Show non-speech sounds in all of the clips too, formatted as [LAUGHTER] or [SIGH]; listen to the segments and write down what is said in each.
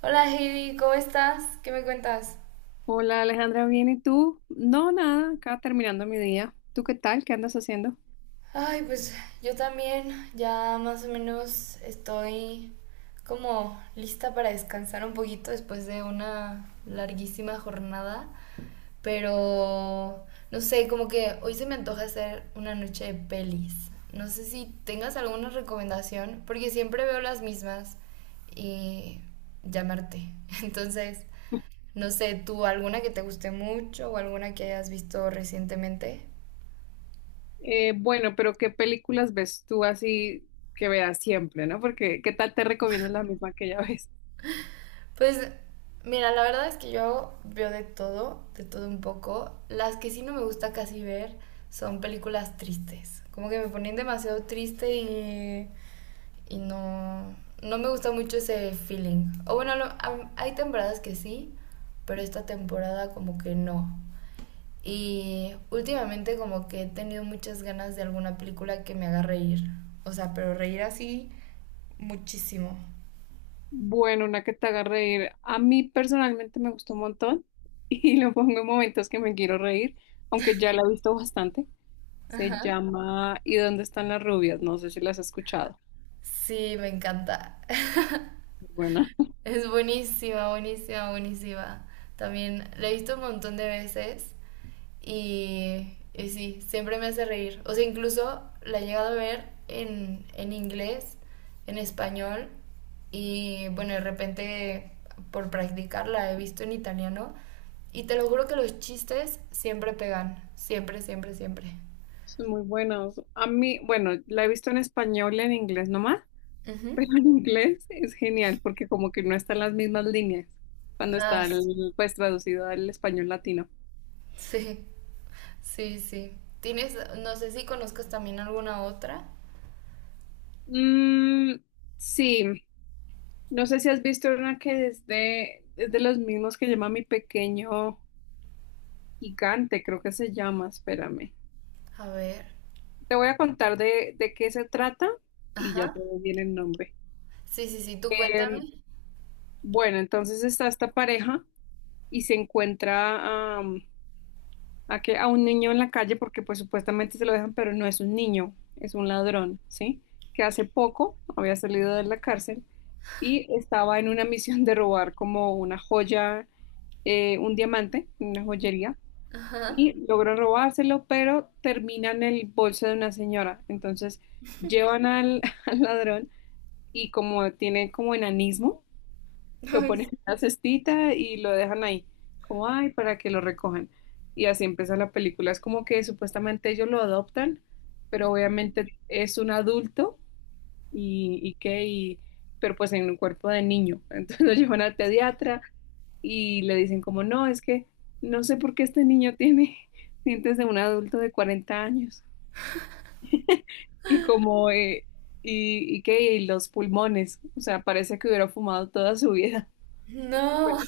Hola Heidi, ¿cómo estás? ¿Qué me cuentas? Hola Alejandra, ¿bien y tú? No, nada, acá terminando mi día. ¿Tú qué tal? ¿Qué andas haciendo? Ay, pues yo también ya más o menos estoy como lista para descansar un poquito después de una larguísima jornada, pero no sé, como que hoy se me antoja hacer una noche de pelis. No sé si tengas alguna recomendación, porque siempre veo las mismas y llamarte. [LAUGHS] Entonces, no sé, ¿tú alguna que te guste mucho o alguna que hayas visto recientemente? Bueno, pero ¿qué películas ves tú así que veas siempre, no? Porque ¿qué tal te recomiendas la misma que ya ves? Pues mira, la verdad es que yo veo de todo un poco. Las que sí no me gusta casi ver son películas tristes. Como que me ponen demasiado triste y no me gusta mucho ese feeling. O bueno, hay temporadas que sí, pero esta temporada como que no. Y últimamente como que he tenido muchas ganas de alguna película que me haga reír. O sea, pero reír así muchísimo. Bueno, una que te haga reír. A mí personalmente me gustó un montón [LAUGHS] y lo pongo en momentos que me quiero reír, aunque ya la he visto bastante. Se Ajá. llama ¿Y dónde están las rubias? No sé si las has escuchado. Sí, me encanta. Muy buena. Es buenísima, buenísima, buenísima. También la he visto un montón de veces y sí, siempre me hace reír. O sea, incluso la he llegado a ver en inglés, en español y bueno, de repente por practicar la he visto en italiano y te lo juro que los chistes siempre pegan, siempre, siempre, siempre. Son muy buenas. A mí, bueno, la he visto en español y en inglés nomás. Ujú. Pero en inglés es genial porque como que no están las mismas líneas cuando Ah, está s- el- pues traducido al español latino. sí, sí, sí. ¿Tienes, no sé si conozcas también alguna otra? Mm, sí, no sé si has visto una que es de los mismos que llama Mi Pequeño Gigante, creo que se llama, espérame. A ver. Te voy a contar de qué se trata y ya Ajá. te doy bien el nombre. Sí, sí, sí, tú cuéntame. Em, Bueno, entonces está esta pareja y se encuentra, a que a un niño en la calle porque pues supuestamente se lo dejan, pero no es un niño, es un ladrón, ¿sí? Que hace poco había salido de la cárcel y estaba en una misión de robar como una joya, un diamante, una joyería, Ajá. y logró robárselo, pero termina en el bolso de una señora. Entonces llevan al, [LAUGHS] al ladrón y como tiene como enanismo, lo Ay, ponen en una cestita y lo dejan ahí, como ay, para que lo recojan. Y así empieza la película. Es como que supuestamente ellos lo adoptan, pero obviamente es un adulto y qué, y, pero pues en un cuerpo de niño. [LAUGHS] Entonces lo llevan al pediatra y le dicen como, no, es que no sé por qué este niño tiene [LAUGHS] dientes de un adulto de 40 años. Y como, y qué, y los pulmones. O sea, parece que hubiera fumado toda su vida. [LAUGHS] no. Bueno, [LAUGHS]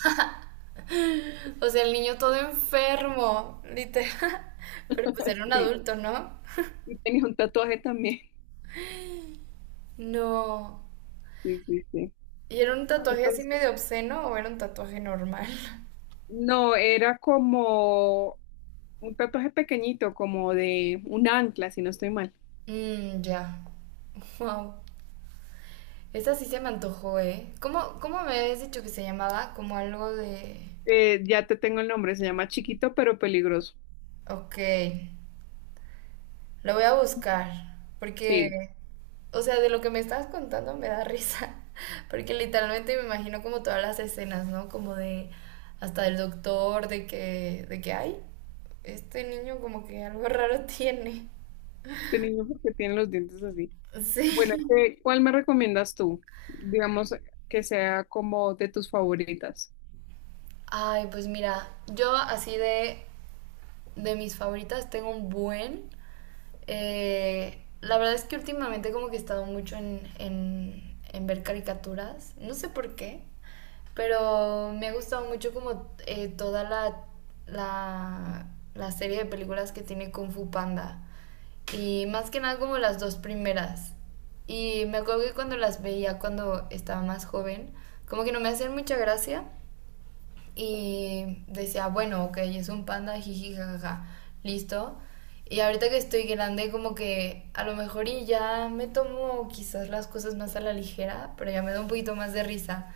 O sea, el niño todo enfermo, literal. [LAUGHS] Pero pues [LAUGHS] era un sí. adulto, ¿no? Y tenía un tatuaje también. No. Sí, sí, sí. ¿Y era un tatuaje así Entonces, medio obsceno o era un tatuaje normal? [LAUGHS] no, era como un tatuaje pequeñito, como de un ancla, si no estoy mal. Mmm, ya. Wow. Esa sí se me antojó, ¿eh? ¿Cómo, cómo me habías dicho que se llamaba? Como algo de... Ya te tengo el nombre, se llama Chiquito pero peligroso. Ok. Lo voy a buscar, porque, Sí, o sea, de lo que me estabas contando me da risa, [LAUGHS] porque literalmente me imagino como todas las escenas, ¿no? Como de hasta del doctor, de que, ay, este niño como que algo [LAUGHS] raro tiene. este niño porque tiene los dientes así. Bueno, Sí. ¿qué- cuál me recomiendas tú? Digamos que sea como de tus favoritas. Ay, pues mira, yo así de mis favoritas, tengo un buen. La verdad es que últimamente como que he estado mucho en ver caricaturas, no sé por qué, pero me ha gustado mucho como toda la, la serie de películas que tiene Kung Fu Panda. Y más que nada como las dos primeras. Y me acuerdo que cuando las veía cuando estaba más joven, como que no me hacían mucha gracia, y decía, bueno, ok, es un panda, jiji, jajaja, listo. Y ahorita que estoy grande, como que a lo mejor y ya me tomo quizás las cosas más a la ligera, pero ya me da un poquito más de risa.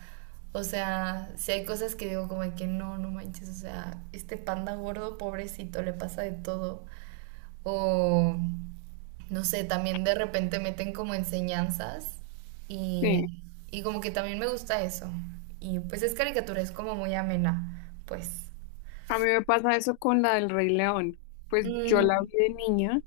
O sea, si hay cosas que digo como que no, no manches, o sea, este panda gordo, pobrecito, le pasa de todo. O, no sé, también de repente meten como enseñanzas Sí, y, y como que también me gusta eso. Y pues es caricatura, es como muy amena, pues. a mí me pasa eso con la del Rey León. Pues yo la Mm, vi de niña.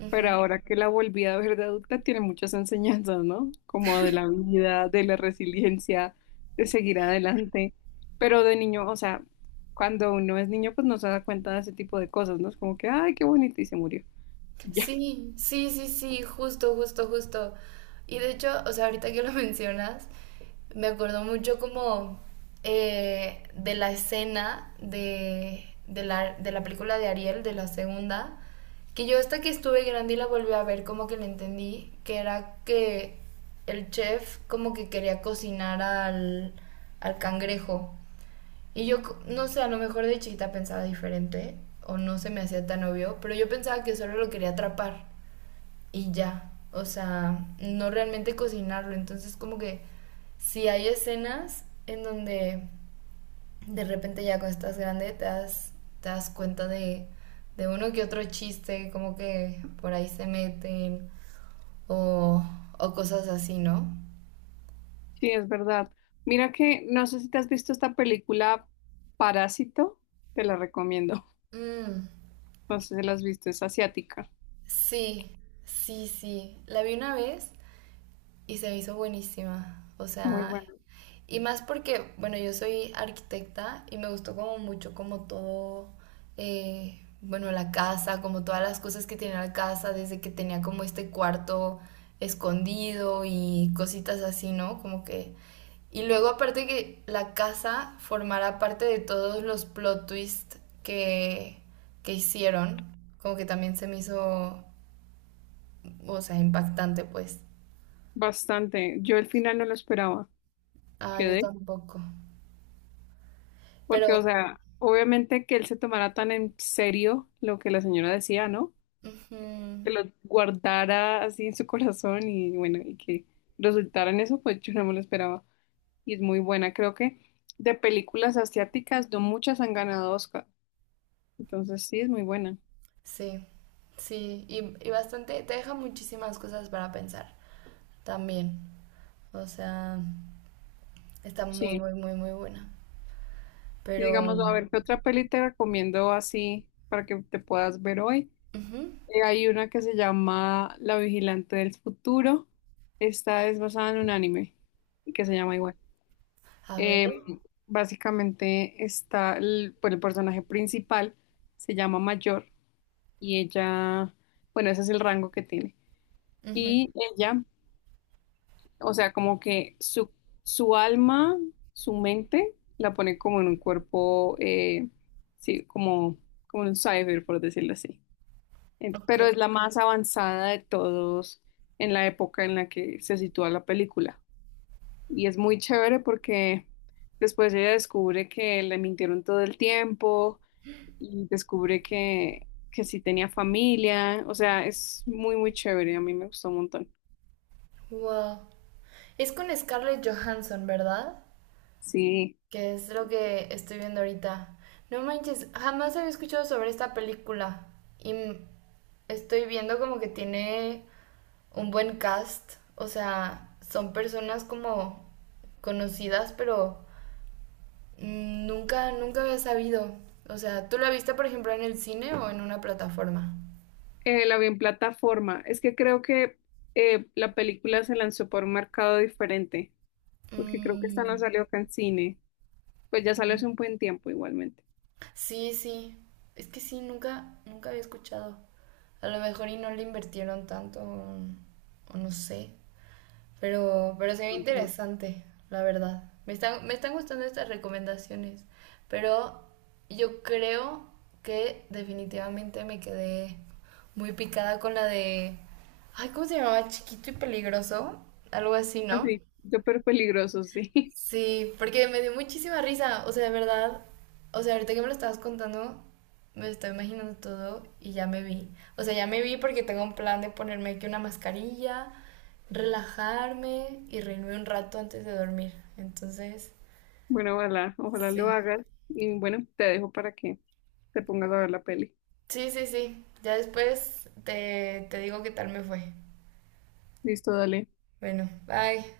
ujú. Pero ahora que la volví a ver de adulta, tiene muchas enseñanzas, ¿no? Como de la vida, de la resiliencia, de seguir adelante. Pero de niño, o sea, cuando uno es niño, pues no se da cuenta de ese tipo de cosas, ¿no? Es como que, ay, qué bonito, y se murió. [LAUGHS] Y ya, Sí, sí, sí, sí, justo, justo, justo. Y de hecho, o sea, ahorita que lo [LAUGHS] mencionas, me acordó mucho como de la escena de la película de Ariel, de la segunda, que yo hasta que estuve grande y la volví a ver, como que la entendí, que era que el chef como que quería cocinar al cangrejo. Y yo, no sé, a lo mejor de chiquita pensaba diferente, o no se me hacía tan obvio, pero yo pensaba que solo lo quería atrapar y ya. O sea, no realmente cocinarlo. Entonces, como que si hay escenas en donde de repente ya cuando estás grande te das cuenta de uno que otro chiste, como que por ahí se meten o, o cosas así, ¿no? sí, es verdad. Mira que, no sé si te has visto esta película Parásito, te la recomiendo. [LAUGHS] Mm, No sé si la has visto, es asiática. sí, sí, sí. La vi una vez y se me hizo buenísima. O Muy sea, buena. y más porque, bueno, yo soy arquitecta y me gustó como mucho como todo, bueno, la casa, como todas las cosas que tenía la casa, desde que tenía como este cuarto escondido y cositas así, ¿no? Como que... Y luego aparte que la casa formará parte de todos los plot twists que hicieron, como que también se me hizo, o sea, impactante, pues. Bastante. Yo al final no lo esperaba. Ah, yo Quedé. tampoco. Porque, o Pero... sea, obviamente que él se tomara tan en serio lo que la señora decía, ¿no? ujú. Que lo guardara así en su corazón y bueno, y que resultara en eso, pues yo no me lo esperaba. Y es muy buena. Creo que de películas asiáticas no muchas han ganado Oscar. Entonces sí, es muy buena. Sí, sí, y bastante, te deja muchísimas cosas para pensar también. O sea, está muy, Sí. muy, muy, muy buena. Y Pero, digamos, a ver, ¿qué otra peli te recomiendo así para que te puedas ver hoy? ujú, Hay una que se llama La Vigilante del Futuro. Esta es basada en un anime y que se llama igual. a ver, Eh, Básicamente está el, pues, el personaje principal, se llama Mayor y ella, bueno, ese es el rango que tiene. ujú, Y ella, o sea, como que su alma, su mente, la pone como en un cuerpo, sí, como, como en un cyber, por decirlo así. Pero es ok, la más avanzada de todos en la época en la que se sitúa la película. Y es muy chévere porque después ella descubre que le mintieron todo el tiempo y descubre que sí tenía familia. O sea, es muy, muy chévere. A mí me gustó un montón. wow. Es con Scarlett Johansson, ¿verdad? Sí, Que es lo que estoy viendo ahorita. No manches, jamás había escuchado sobre esta película. Y estoy viendo como que tiene un buen cast. O sea, son personas como conocidas, pero mm, nunca, nunca había sabido. O sea, ¿tú la viste, por ejemplo, en el cine o en una plataforma? La vi en plataforma. Es que creo que la película se lanzó por un mercado diferente, porque creo que esta no Mm, salió acá en cine. Pues ya salió hace un buen tiempo igualmente. sí, sí. Es que sí, nunca, nunca había escuchado. A lo mejor y no le invirtieron tanto, o no sé. Pero se ve Ujú. interesante, la verdad. Me están gustando estas recomendaciones, pero yo creo que definitivamente me quedé muy picada con la de... Ay, ¿cómo se llamaba? Chiquito y peligroso. Algo así, ¿no? Así, súper peligroso, sí. [LAUGHS] Sí, porque me dio muchísima risa, o sea, de verdad, o sea, ahorita que me lo estabas contando, me estoy imaginando todo y ya me vi. O sea, ya me vi porque tengo un plan de ponerme aquí una mascarilla, relajarme y reírme un rato antes de dormir. Entonces, Bueno, ojalá, ojalá lo sí. hagas. Y bueno, te dejo para que te pongas a ver la peli. Sí, sí, sí. Ya después te digo qué tal me fue. Listo, dale. Bueno, bye.